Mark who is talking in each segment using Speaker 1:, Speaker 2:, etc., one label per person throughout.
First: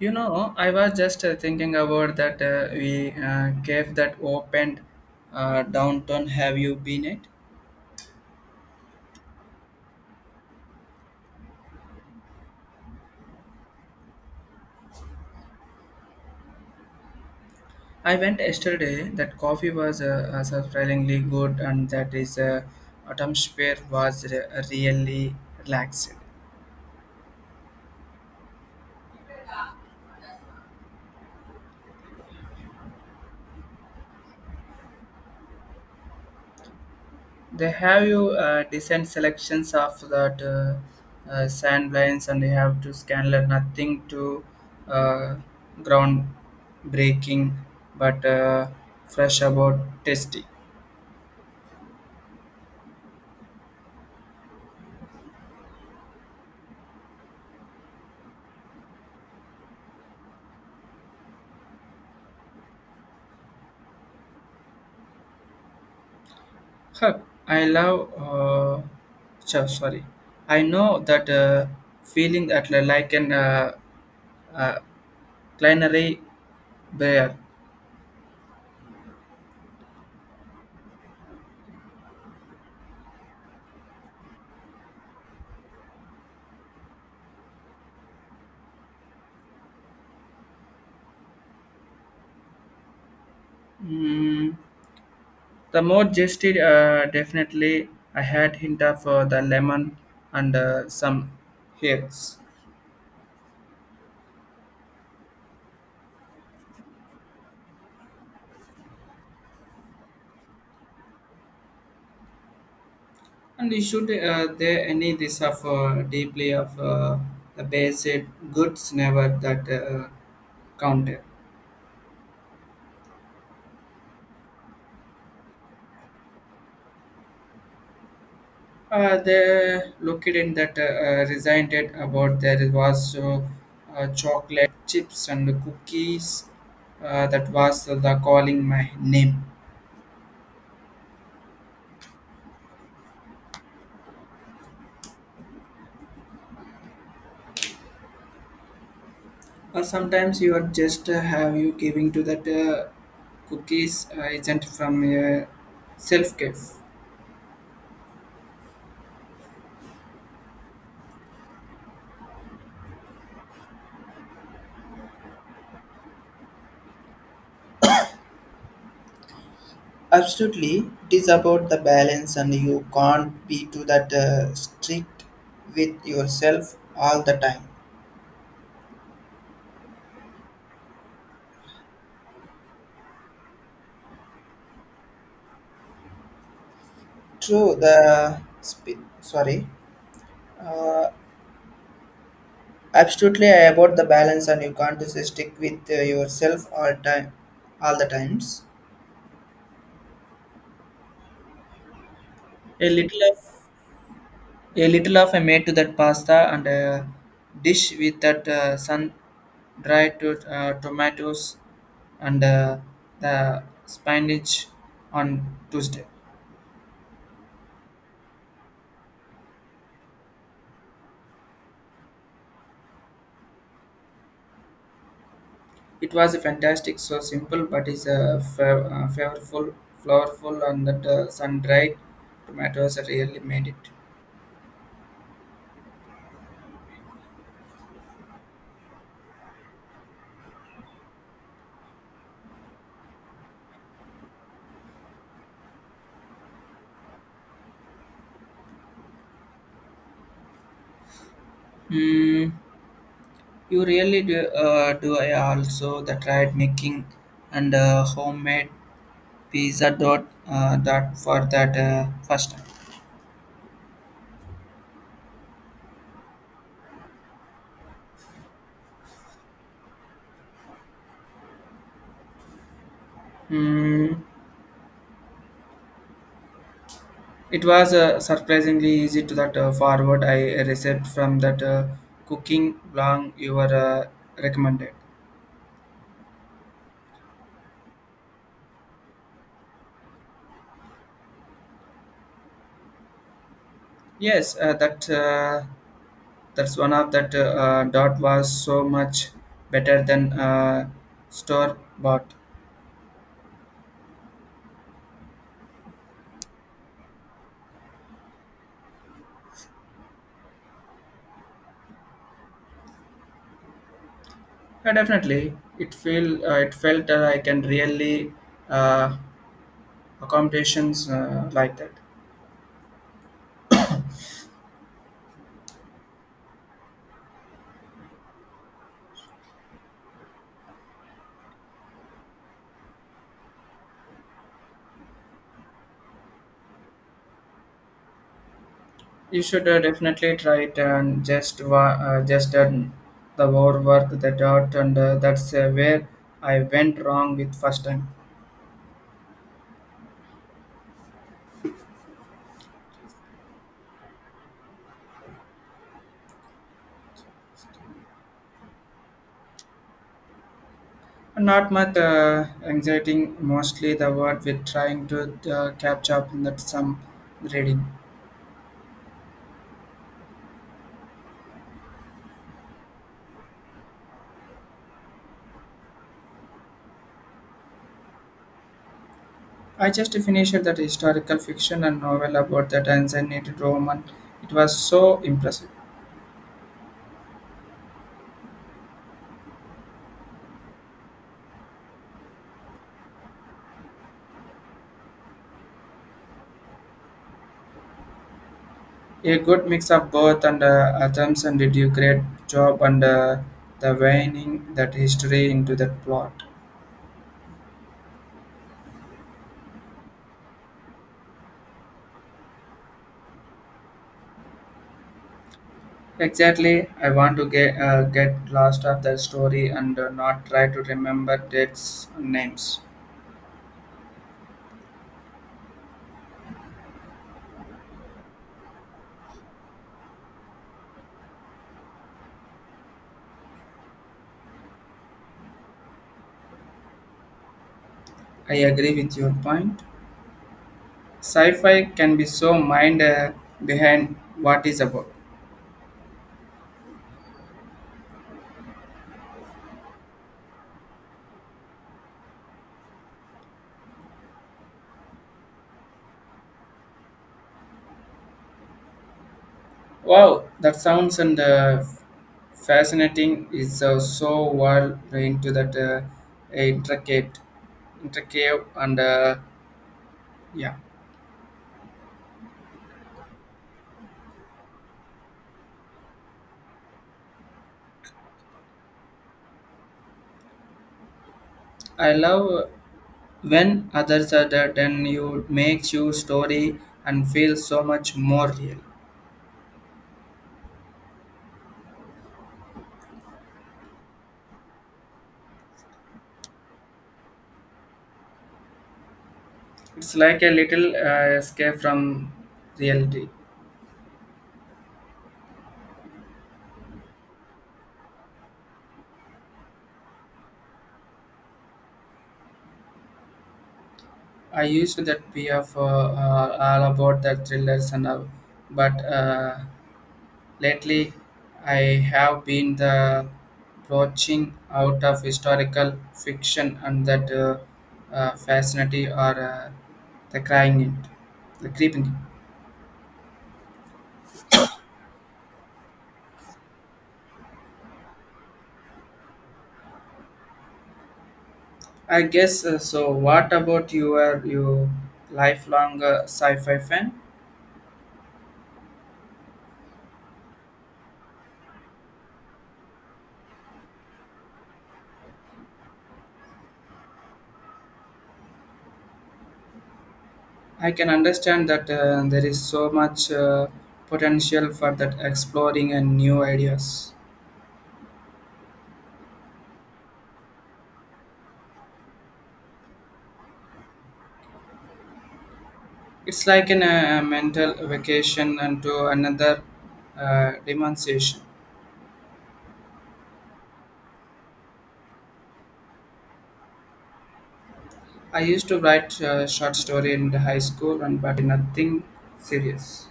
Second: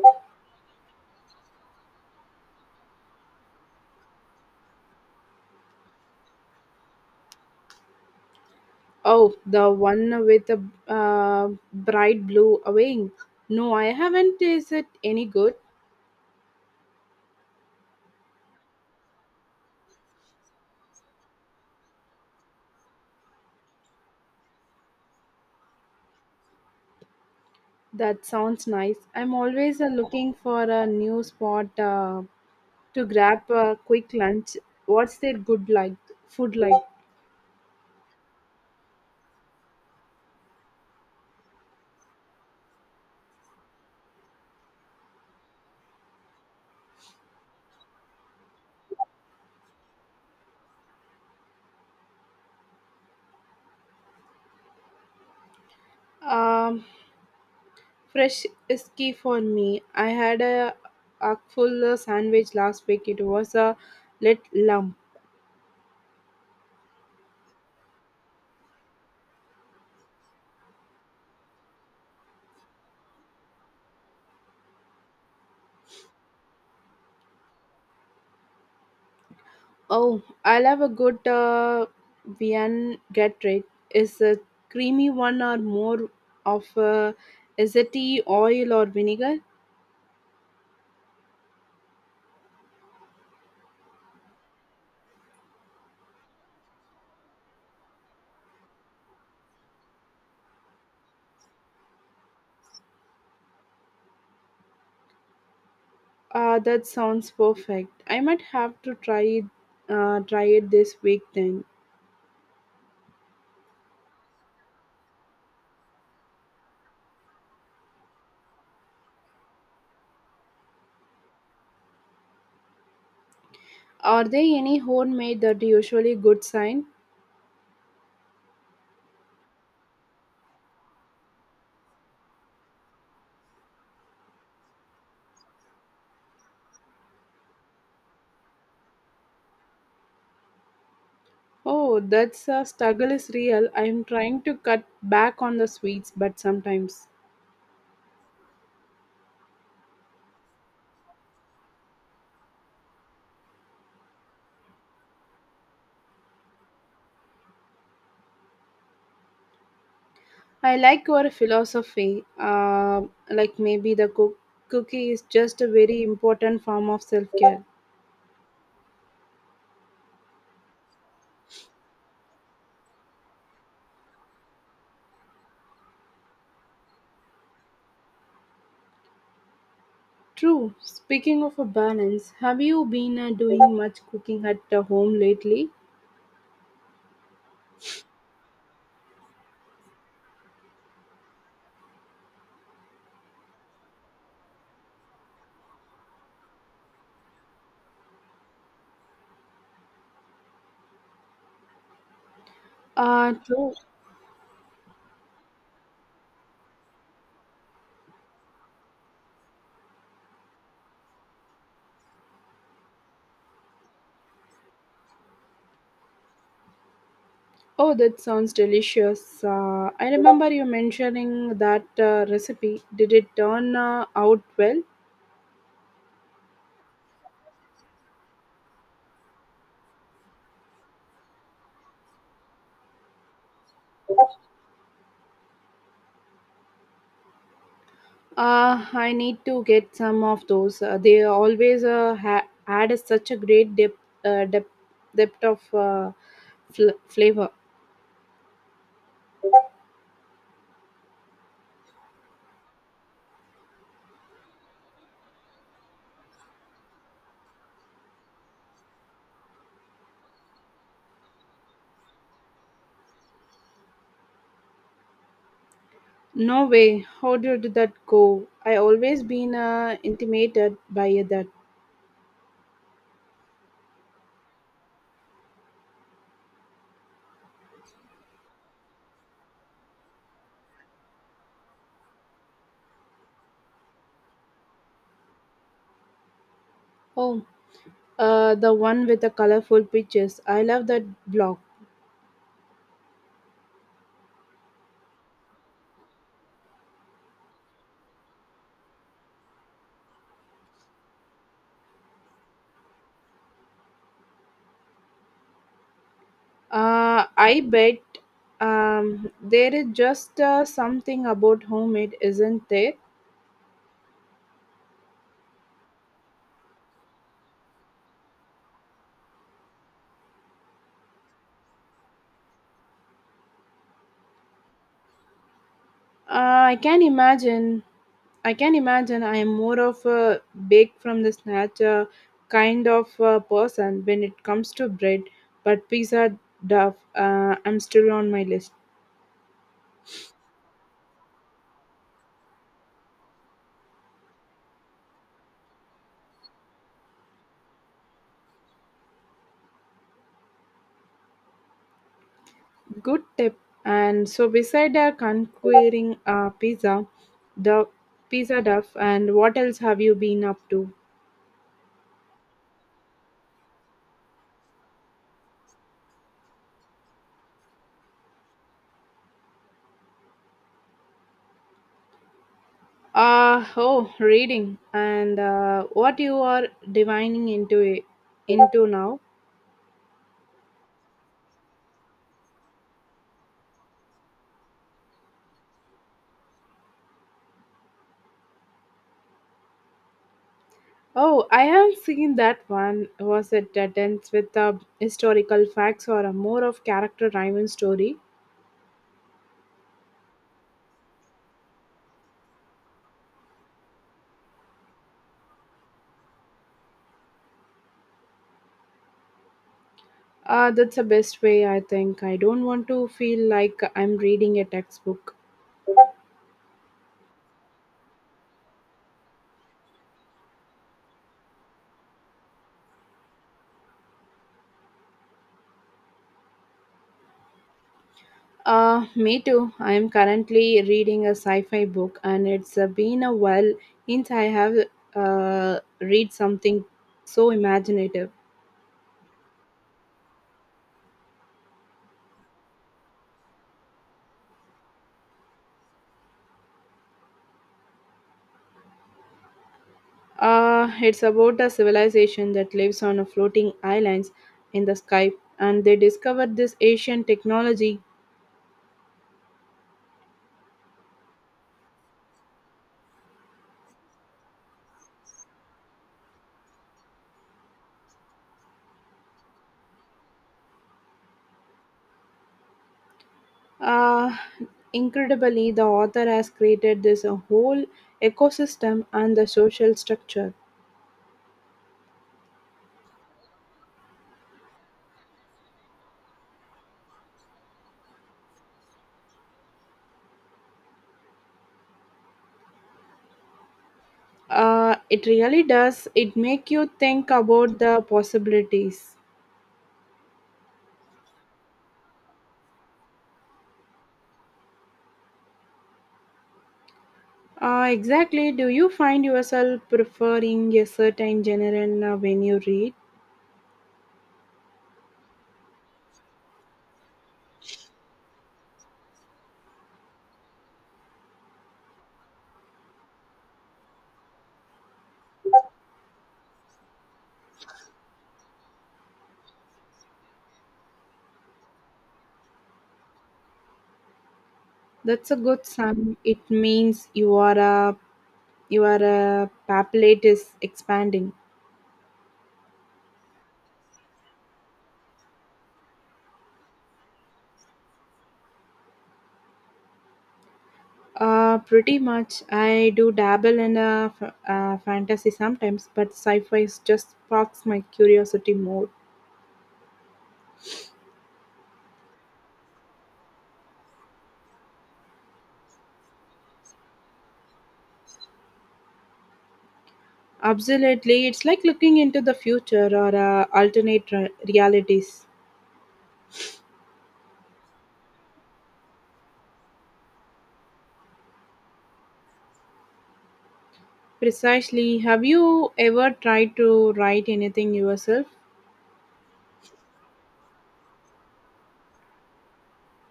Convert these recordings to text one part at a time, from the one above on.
Speaker 1: I was just thinking about that we cave that opened downtown. Have you been it?
Speaker 2: Oh, the one with the bright blue wing. No, I haven't. Is it any good?
Speaker 1: I went yesterday. That coffee was surprisingly good, and that is atmosphere was really relaxed.
Speaker 2: That sounds nice. I'm always looking for a new spot to grab a quick lunch. What's their good like? Food like?
Speaker 1: They have you decent selections of that sand lines, and you have to scan like nothing to uh, ground breaking, but fresh about tasty.
Speaker 2: Um, Fresh is key for me. I had a full sandwich last week. It was a lit lump.
Speaker 1: Huh, I love. Sorry, I know that feeling that like an uh, culinary bear.
Speaker 2: Oh, I love a good Vienna get rate. Is a creamy one or more of a is it tea, oil or vinegar?
Speaker 1: Mm, the more gested, definitely I had hint of the lemon and some herbs.
Speaker 2: That sounds perfect. I might have to try try it this week then.
Speaker 1: And you should there any this of deeply of the basic goods never that count.
Speaker 2: Are there any homemade that usually good sign?
Speaker 1: The located that resigned it about there was chocolate chips and cookies that was the calling my name.
Speaker 2: Oh, that's a struggle is real. I'm trying to cut back on the sweets, but sometimes.
Speaker 1: Sometimes you are just have you giving to that cookies isn't from self care.
Speaker 2: I like your philosophy. Like maybe cookie is just a very important form of self care.
Speaker 1: Absolutely, it is about the balance, and you can't be too that strict with yourself all the time.
Speaker 2: True. Speaking of a balance, have you been doing much cooking at the home lately?
Speaker 1: True, sorry, uh, absolutely, I about the balance, and you can't just stick with yourself all time, all the times. A little of
Speaker 2: True.
Speaker 1: a little of a made to that pasta and a dish with that sun dried tomatoes and the spinach on Tuesday.
Speaker 2: Oh, that sounds delicious. I remember you mentioning that recipe. Did it turn out well?
Speaker 1: It was a fantastic, so simple, but it's a flavorful, flavorful, and that sun dried tomatoes really made it.
Speaker 2: I need to get some of those. They always add such a great uh, depth, depth of flavor.
Speaker 1: Hmm. You really do. I also the tried making and homemade pizza dot that for that first time.
Speaker 2: No way. How did that go? I always been intimidated by that.
Speaker 1: Mm, it was surprisingly easy to that forward I received from that cooking blog you were recommended.
Speaker 2: Oh, the one with the colorful pictures. I love that blog.
Speaker 1: Yes, that's one of that dot was so much better than store bought.
Speaker 2: I bet there is just something about homemade, isn't there?
Speaker 1: Yeah, definitely, it feel it felt I can really uh, accommodations like that.
Speaker 2: I can imagine I am more of a bake from the snatch kind of person when it comes to bread, but pizza duff, I'm still on my list.
Speaker 1: You should definitely try it and just just done the word work the dot and that's where I went wrong with first time.
Speaker 2: Good tip. And so, beside conquering pizza, the pizza duff, and what else have you been up to?
Speaker 1: Not much anxiety, mostly the word with trying to catch up in that some reading.
Speaker 2: Oh, reading. And what you are divining into now?
Speaker 1: I just finished that historical fiction and novel about that ancient Roman. It was so impressive.
Speaker 2: Oh, I have seen that one. Was it dense with historical facts or a more of character driven story?
Speaker 1: A good mix of both and Athermson did you great job and the weighing that history into that plot.
Speaker 2: That's the best way, I think. I don't want to feel like I'm reading a textbook.
Speaker 1: Exactly, I want to get lost of the story and not try to remember dates and names.
Speaker 2: Me too. I'm currently reading a sci fi book, and it's been a while since I have read something so imaginative.
Speaker 1: I agree with your point. Sci-fi can be so mind behind what is about.
Speaker 2: It's about a civilization that lives on a floating islands in the sky, and they discovered this ancient technology.
Speaker 1: Wow, that sounds and fascinating. Is so well into that intricate, intricate and yeah,
Speaker 2: Uh, Incredibly, the author has created this a whole ecosystem and the social structure.
Speaker 1: I love when others are there, then you makes your story and feel so much more real.
Speaker 2: It really does. It make you think about the possibilities.
Speaker 1: It's like a little escape from reality.
Speaker 2: Exactly. Do you find yourself preferring a certain genre when you read?
Speaker 1: I used to that be of all about the thrillers and all, but lately I have been the broaching out of historical fiction and that fascinity or the crying it, the creeping.
Speaker 2: That's a good sign. It means you are a Your palate is expanding.
Speaker 1: I guess so. What about your you lifelong sci-fi fan?
Speaker 2: Pretty much. I do dabble in fantasy sometimes, but sci-fi is just sparks my curiosity more.
Speaker 1: I can understand that there is so much potential for that exploring and new ideas.
Speaker 2: Absolutely, it's like looking into the future or alternate realities.
Speaker 1: It's like a mental vacation and to another demonstration.
Speaker 2: Precisely. Have you ever tried to write anything yourself?
Speaker 1: I used to write short story in the high school, and but nothing serious.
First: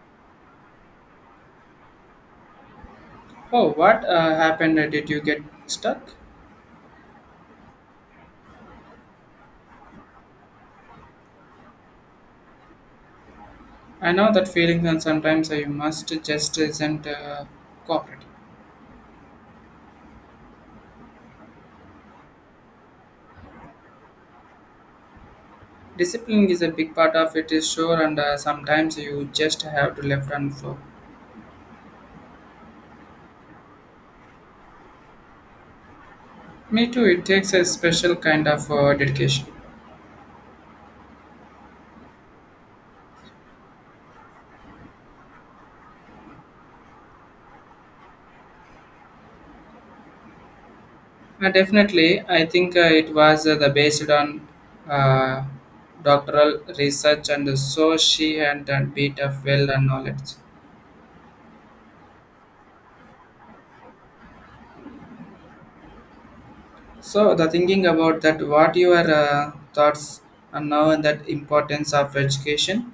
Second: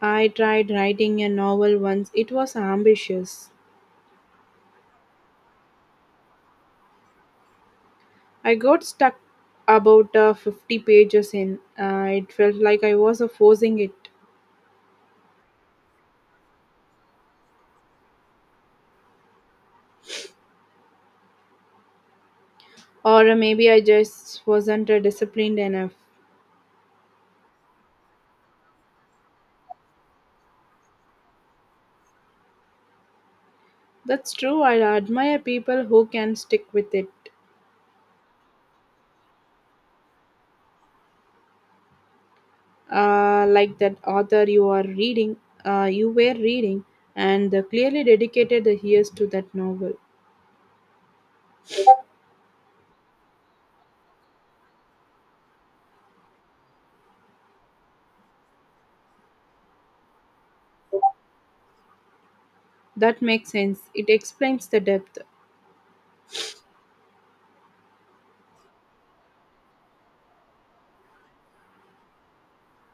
Speaker 2: I tried writing a novel once. It was ambitious.
Speaker 1: Oh, what happened? Did you get stuck?
Speaker 2: I got stuck about 50 pages in. It felt like I was forcing it.
Speaker 1: I know that feeling, and sometimes you must just isn't cooperative.
Speaker 2: Or maybe I just wasn't disciplined enough.
Speaker 1: Discipline is a big part of it, is sure, and sometimes you just have to left and flow.
Speaker 2: That's true. I admire people who can stick
Speaker 1: Me
Speaker 2: with
Speaker 1: too.
Speaker 2: it,
Speaker 1: It takes a special kind of dedication.
Speaker 2: uh, like that author you are reading, you were reading, and clearly dedicated the years to that novel.
Speaker 1: Definitely, I think it was the based on uh, doctoral research, and so she had a bit of well and knowledge.
Speaker 2: That makes sense. It explains the depth.
Speaker 1: So the thinking about that, what your thoughts are now on that importance of education?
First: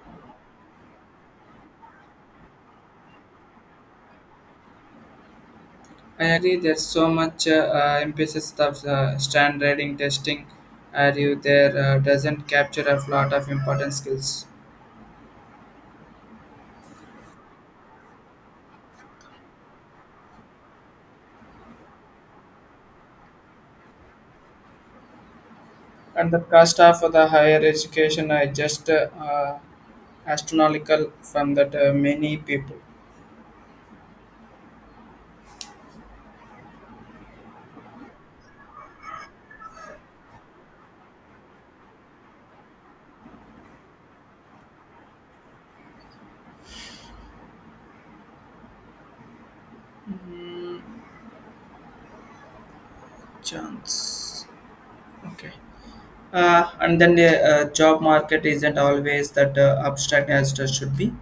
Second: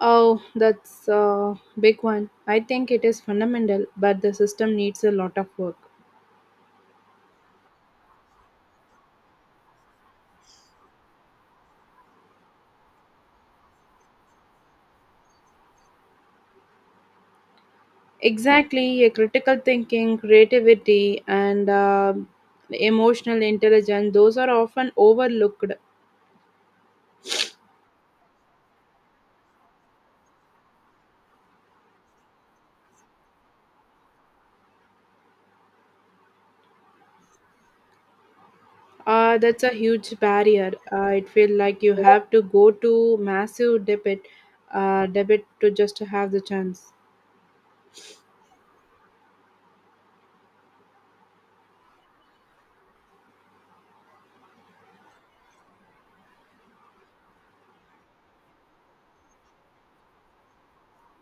Speaker 2: Oh, that's a big one. I think it is fundamental, but the system needs a lot of work.
Speaker 1: I agree. There's so much emphasis of standardizing testing. Are you there doesn't capture a lot of important skills,
Speaker 2: Exactly, a critical thinking, creativity, and emotional intelligence, those are often overlooked.
Speaker 1: and the cost of the higher education are just astronomical from that many people.
Speaker 2: That's a huge barrier. It feels like you have to go to massive debit to just to have the chance.
Speaker 1: Chance. Okay. And then the job market isn't always that abstract as it should be.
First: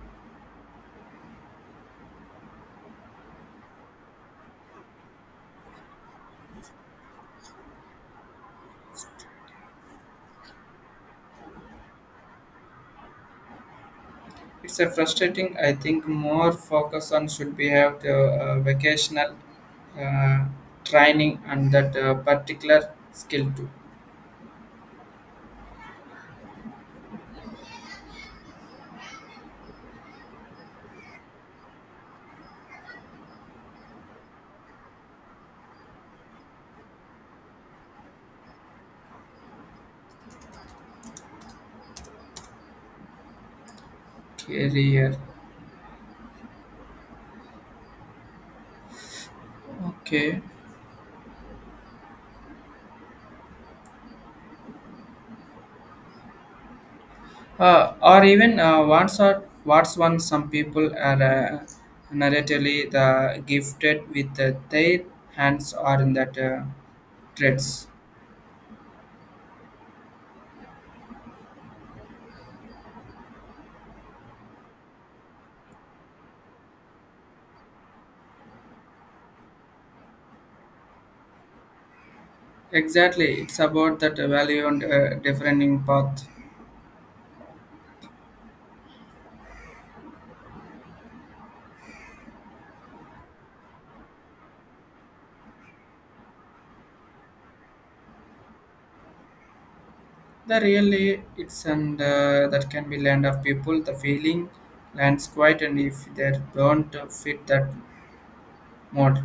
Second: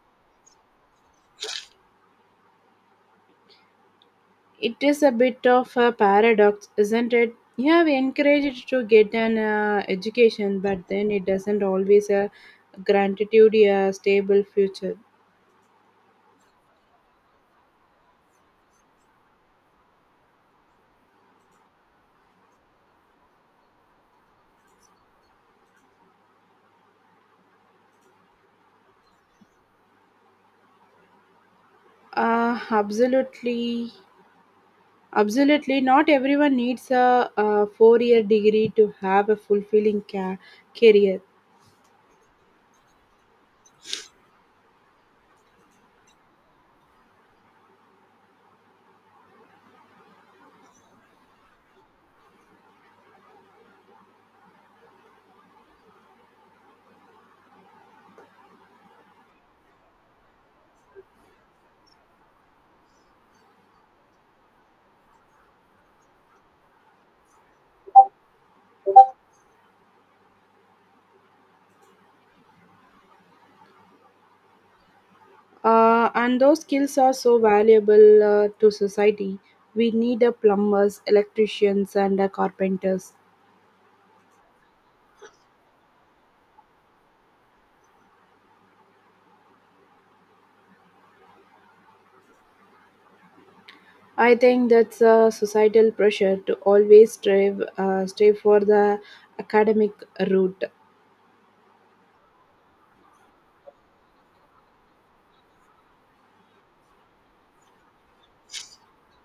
Speaker 2: It is a bit of a paradox, isn't it? You have encouraged to get an education, but then it doesn't always gratitude a stable
Speaker 1: It's a
Speaker 2: future.
Speaker 1: frustrating. I think more focus on should be have the vocational uh, training and that particular skill to
Speaker 2: Uh, absolutely. Absolutely, not everyone needs a 4 year degree to have a fulfilling career.
Speaker 1: career. Okay, or what's one some people are narratively the gifted with the, their hands or in that traits.
Speaker 2: And those skills are so valuable to society. We need a plumbers, electricians, and carpenters.
Speaker 1: Exactly, it's about that value and differing path.
Speaker 2: I think that's a societal pressure to always strive for the academic
Speaker 1: The
Speaker 2: route.
Speaker 1: really it's and that can be land of people. The feeling lands quiet, and if they don't fit that model,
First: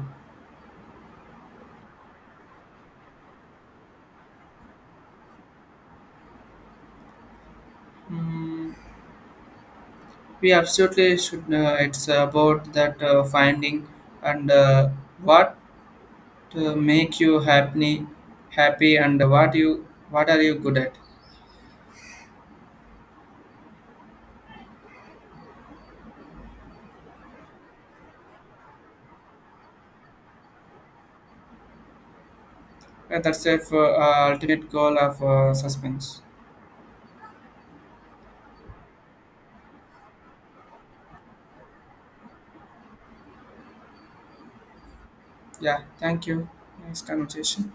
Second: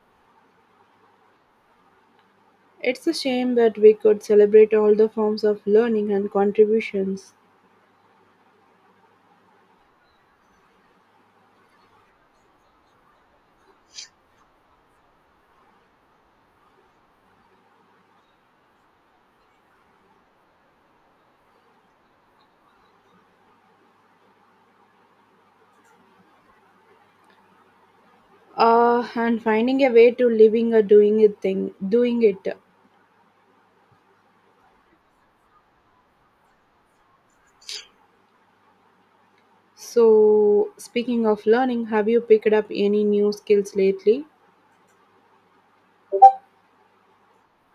Speaker 2: It's a shame that we could celebrate all the forms of learning and contributions
Speaker 1: mm, we absolutely should. It's about that finding and what make you happy, happy, and what are you good at.
Speaker 2: and finding a way to living or doing it.
Speaker 1: That's the ultimate goal of suspense.
Speaker 2: So, speaking of learning, have you picked up any new skills lately?
Speaker 1: Yeah, thank you. Nice conversation.